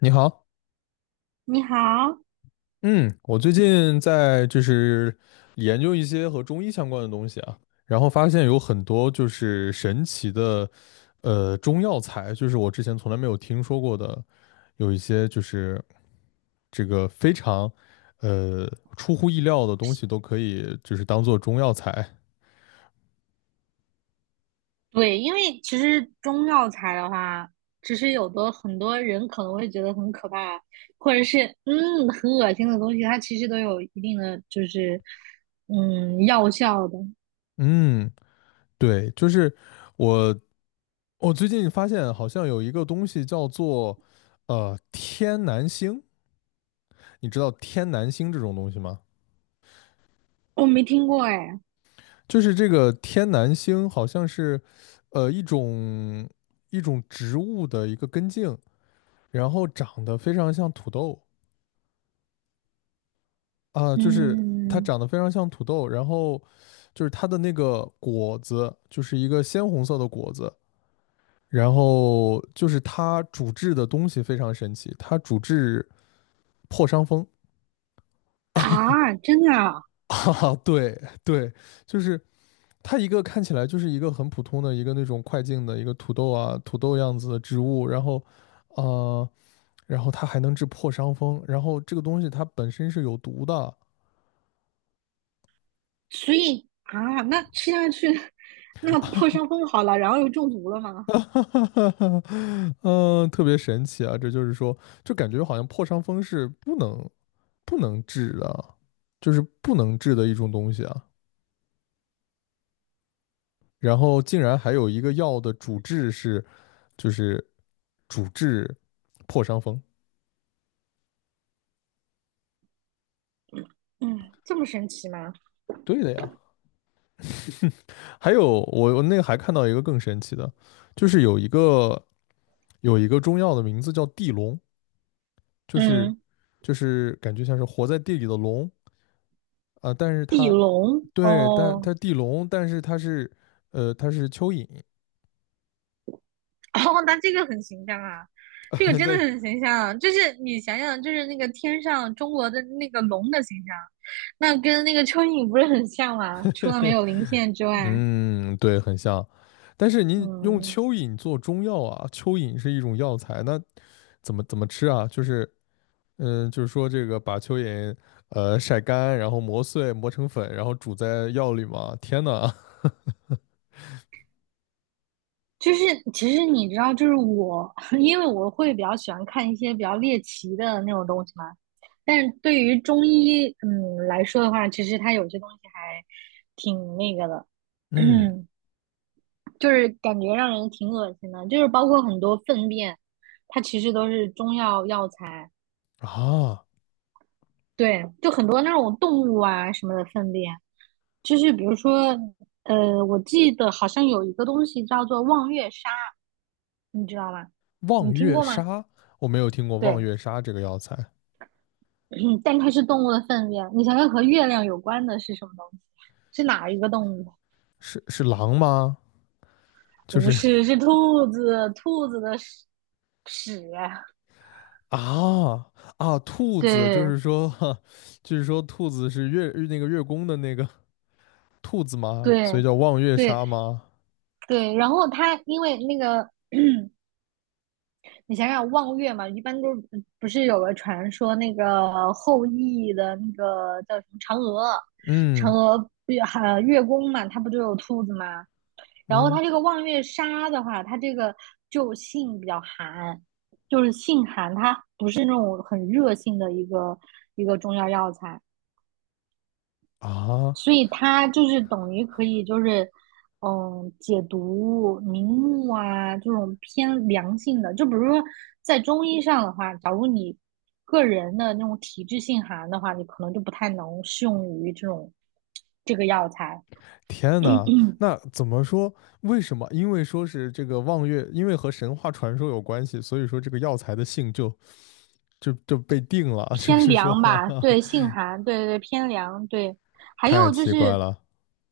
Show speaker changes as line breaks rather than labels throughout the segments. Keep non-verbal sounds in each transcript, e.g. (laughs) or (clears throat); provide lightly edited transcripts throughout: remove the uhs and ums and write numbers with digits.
你好。
你好。
嗯，我最近在就是研究一些和中医相关的东西啊，然后发现有很多就是神奇的，中药材，就是我之前从来没有听说过的，有一些就是这个非常，呃，出乎意料的东西都可以就是当做中药材。
对，因为其实中药材的话，其实有的很多人可能会觉得很可怕，或者是很恶心的东西，它其实都有一定的就是药效的。
嗯，对，就是我我最近发现好像有一个东西叫做，天南星。你知道天南星这种东西吗？
我没听过哎。
就是这个天南星好像是，呃，一种一种植物的一个根茎，然后长得非常像土豆啊、就是它
嗯
长得非常像土豆，然后就是它的那个果子就是一个鲜红色的果子，然后就是它主治的东西非常神奇，它主治破伤风。
啊，真的啊。
(laughs) 哈哈，对对，就是它一个看起来就是一个很普通的一个那种快进的一个土豆啊，土豆样子的植物，呃，然后，它还能治破伤风，然后这个东西它本身是有毒的。
所以啊，那吃下去 (laughs) 那个破伤风好了，然后又中毒了吗？
(laughs) 哈哈哈哈，特别神奇啊！这就是说，就感觉好像破伤风是不能治的，就是不能治的一种东西啊。然后竟然还有一个药的主治是就是主治破伤风。
嗯，这么神奇吗？
对的呀，还有我那个还看到一个更神奇的，就是有一个中药的名字叫地龙，就是
嗯，
就是感觉像是活在地里的龙啊、但是
地
它
龙
对，但
哦。
它地龙，但是它是它是蚯蚓。
(laughs) 哦，那这个很形象啊，这个
(laughs)
真的
在
很形象啊。就是你想想，就是那个天上中国的那个龙的形象，那跟那个蚯蚓不是很像吗？除了没有鳞片之外，
嗯对很像，但是您用
嗯，
蚯蚓做中药啊，蚯蚓是一种药材，那怎么吃啊？就是说这个把蚯蚓晒干，然后磨碎磨成粉，然后煮在药里嘛，天呐！(laughs)
就是其实你知道，就是我，(laughs) 因为我会比较喜欢看一些比较猎奇的那种东西嘛。但是对于中医，来说的话，其实它有些东西还挺那个的。
嗯
(clears throat) 就是感觉让人挺恶心的，就是包括很多粪便，它其实都是中药药材。
啊，
对，就很多那种动物啊什么的粪便，就是比如说，我记得好像有一个东西叫做望月沙，你知道吗？你
望
听
月
过吗？
沙，我没有听过望
对，
月沙这个药材，
(clears throat) 嗯但它是动物的粪便，你想想和月亮有关的是什么东西？是哪一个动物？
是狼吗？就
不
是
是，
(laughs)
是兔子，兔子的屎，屎。
啊啊，兔子，就
对
是说，(laughs) 就是说兔子是月那个月宫的那个 (laughs) 兔子吗？所以
对
叫望月
对，
沙吗？
对，然后他因为那个，你想想望月嘛，一般都不是有个传说，那个后羿的那个叫什么嫦娥，嫦
嗯
娥月还月宫嘛，它不就有兔子嘛？然后
嗯
它这个望月杀的话，它这个就性比较寒，就是性寒，它不是那种很热性的一个中药药材，
啊，
所以它就是等于可以，就是嗯，解毒明目啊，这种偏凉性的。就比如说在中医上的话，假如你个人的那种体质性寒的话，你可能就不太能适用于这种这个药材。
天呐，
嗯，
那怎么说？为什么？因为说是这个望月，因为和神话传说有关系，所以说这个药材的性就被定了。(laughs) 就
偏
是说，(laughs)
凉
哈
吧，
哈，
对，性寒，对对对，偏凉，对。还
太
有就
奇怪
是，
了。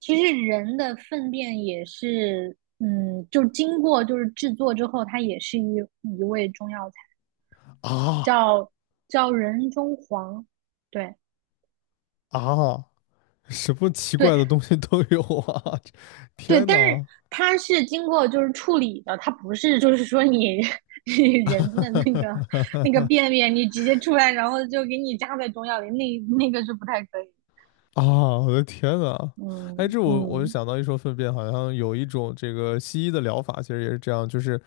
其实人的粪便也是，嗯，就经过就是制作之后，它也是一味中药材。
啊
叫人中黄，对
啊，什么奇
对
怪的东西都有啊！(laughs)
对，
天
但是
哪！
它是经过就是处理的，它不是就是说你 (laughs) 你人的那个
(laughs)
便便你直接出来，然后就给你加在中药里，那那个是不太可以。
(laughs) 啊，我的天呐！哎，
嗯
这我就
嗯，
想到一说粪便，好像有一种这个西医的疗法，其实也是这样，就是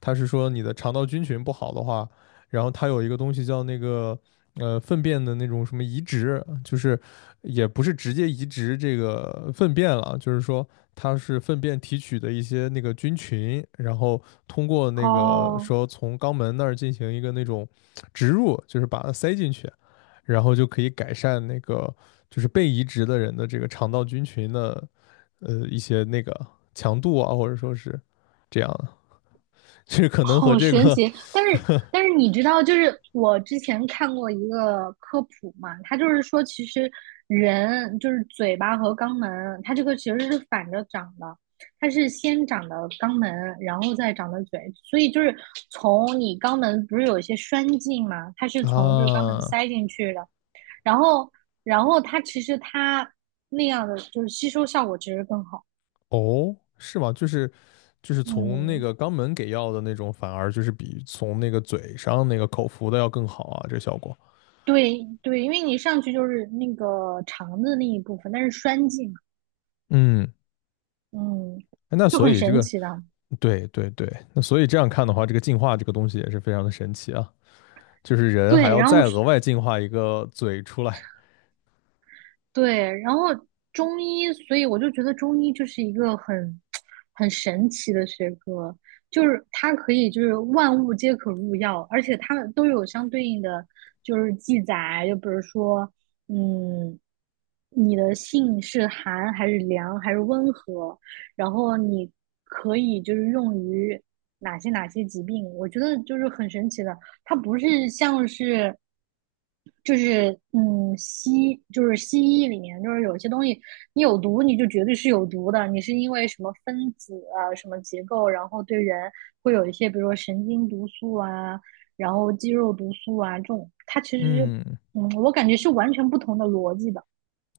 它是说你的肠道菌群不好的话，然后它有一个东西叫那个粪便的那种什么移植，就是也不是直接移植这个粪便了，就是说它是粪便提取的一些那个菌群，然后通过那个
哦
说从肛门那儿进行一个那种植入，就是把它塞进去，然后就可以改善那个。就是被移植的人的这个肠道菌群的一些那个强度啊，或者说是这样的，就是可能和
好
这
神
个
奇！但是
(laughs)
但是你知道，就是我之前看过一个科普嘛，它就是说，其实人就是嘴巴和肛门，它这个其实是反着长的，它是先长的肛门，然后再长的嘴，所以就是从你肛门不是有一些栓进嘛，它是从就是肛门
啊
塞进去的，然后它其实它那样的就是吸收效果其实更好，
哦，是吗？就是从那
嗯。
个肛门给药的那种，反而就是比从那个嘴上那个口服的要更好啊，这个效果。
对对，因为你上去就是那个肠子那一部分，但是栓剂嘛，
嗯，
嗯，
哎那
就
所
很
以这
神
个
奇的。
对对对，那所以这样看的话，这个进化这个东西也是非常的神奇啊，就是人还
对，
要
然后
再额外进化一个嘴出来。
对，然后中医，所以我就觉得中医就是一个很神奇的学科，就是它可以就是万物皆可入药，而且它们都有相对应的就是记载，就比如说，嗯，你的性是寒还是凉还是温和，然后你可以就是用于哪些疾病，我觉得就是很神奇的。它不是像是，就是嗯西就是西医里面就是有些东西你有毒你就绝对是有毒的，你是因为什么分子啊什么结构，然后对人会有一些比如说神经毒素啊，然后肌肉毒素啊这种，它其实
嗯，
我感觉是完全不同的逻辑的，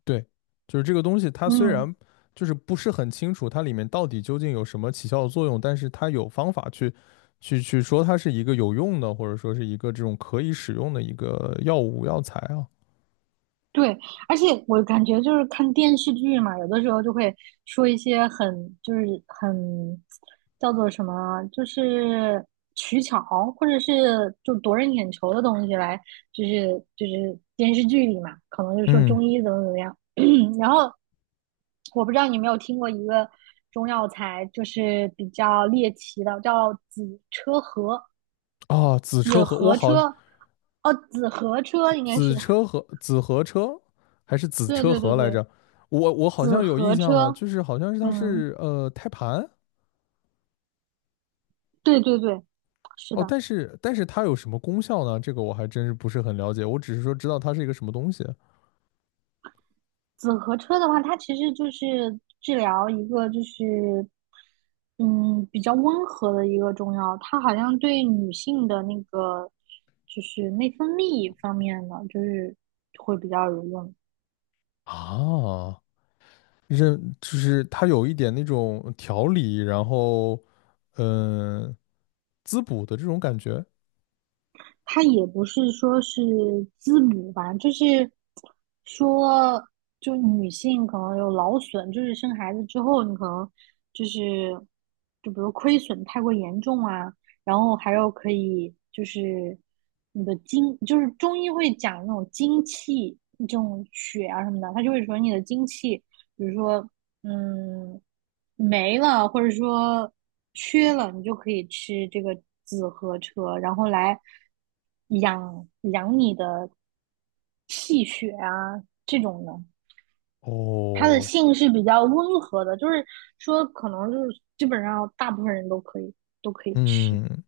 对，就是这个东西，它虽
嗯。
然就是不是很清楚它里面到底究竟有什么起效的作用，但是它有方法去说它是一个有用的，或者说是一个这种可以使用的一个药物药材啊。
对，而且我感觉就是看电视剧嘛，有的时候就会说一些很就是很叫做什么啊，就是取巧或者是就夺人眼球的东西来，就是电视剧里嘛，可能就说
嗯，
中医怎么怎么样。(clears throat) 然后我不知道你有没有听过一个中药材，就是比较猎奇的，叫紫车河，
啊，子车
紫
和我
河
好，
车。哦，紫河车应该是，
子
(laughs)
车和子和车还是子
对
车
对对
和来
对，
着？我好
紫
像有印
河
象
车。
呢，就是好像是它
嗯，
是胎盘
对对对，是
哦，
的。
但是它有什么功效呢？这个我还真是不是很了解，我只是说知道它是一个什么东西。
紫河车的话，它其实就是治疗一个就是，嗯，比较温和的一个中药，它好像对女性的那个就是内分泌方面的，就是会比较有用。
啊，认就是它有一点那种调理，然后嗯、呃滋补的这种感觉。
他也不是说是滋补吧，就是说，就女性可能有劳损，就是生孩子之后，你可能就是就比如亏损太过严重啊，然后还有可以就是你的精，就是中医会讲那种精气这种血啊什么的，他就会说你的精气比如说，嗯，没了，或者说缺了，你就可以吃这个紫河车，然后来养养你的气血啊，这种的。它的
哦，
性是比较温和的，就是说可能就是基本上大部分人都可以吃。
嗯，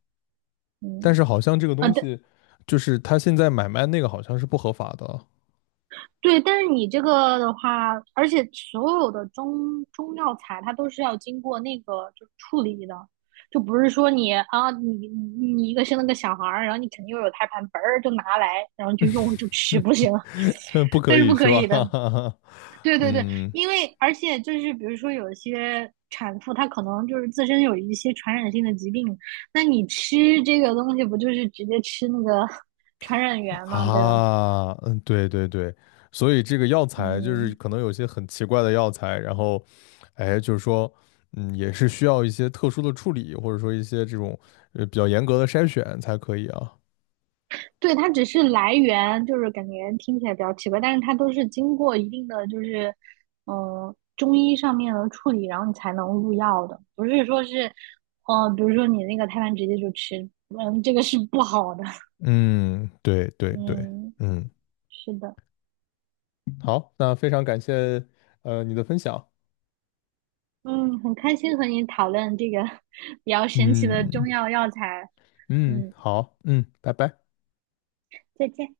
但
嗯
是好像这个
啊，
东
对，
西就是他现在买卖那个好像是不合法的。
对，但是你这个的话，而且所有的中药材它都是要经过那个就处理的，就不是说你啊，你一个生了个小孩儿，然后你肯定又有胎盘，嘣儿就拿来，然后就用就吃，不行，
(laughs) 不
它
可
是
以
不
是
可以的。
吧？(laughs)
对对对，
嗯
因为而且就是比如说有些产妇她可能就是自身有一些传染性的疾病，那你吃这个东西不就是直接吃那个 (laughs) 传染源嘛，对吧？
啊，嗯，对对对，所以这个药材就是
嗯。
可能有些很奇怪的药材，然后哎，就是说。嗯，也是需要一些特殊的处理，或者说一些这种比较严格的筛选才可以啊。
对，它只是来源，就是感觉听起来比较奇怪，但是它都是经过一定的就是，中医上面的处理，然后你才能入药的，不是说是，比如说你那个胎盘直接就吃，嗯，这个是不好的，
嗯，对对对，
嗯，
嗯，
是的，
好，那非常感谢你的分享。
嗯，很开心和你讨论这个 (laughs) 比较神奇的
嗯
中药药材，
嗯，
嗯，
好，嗯，拜拜。
再见。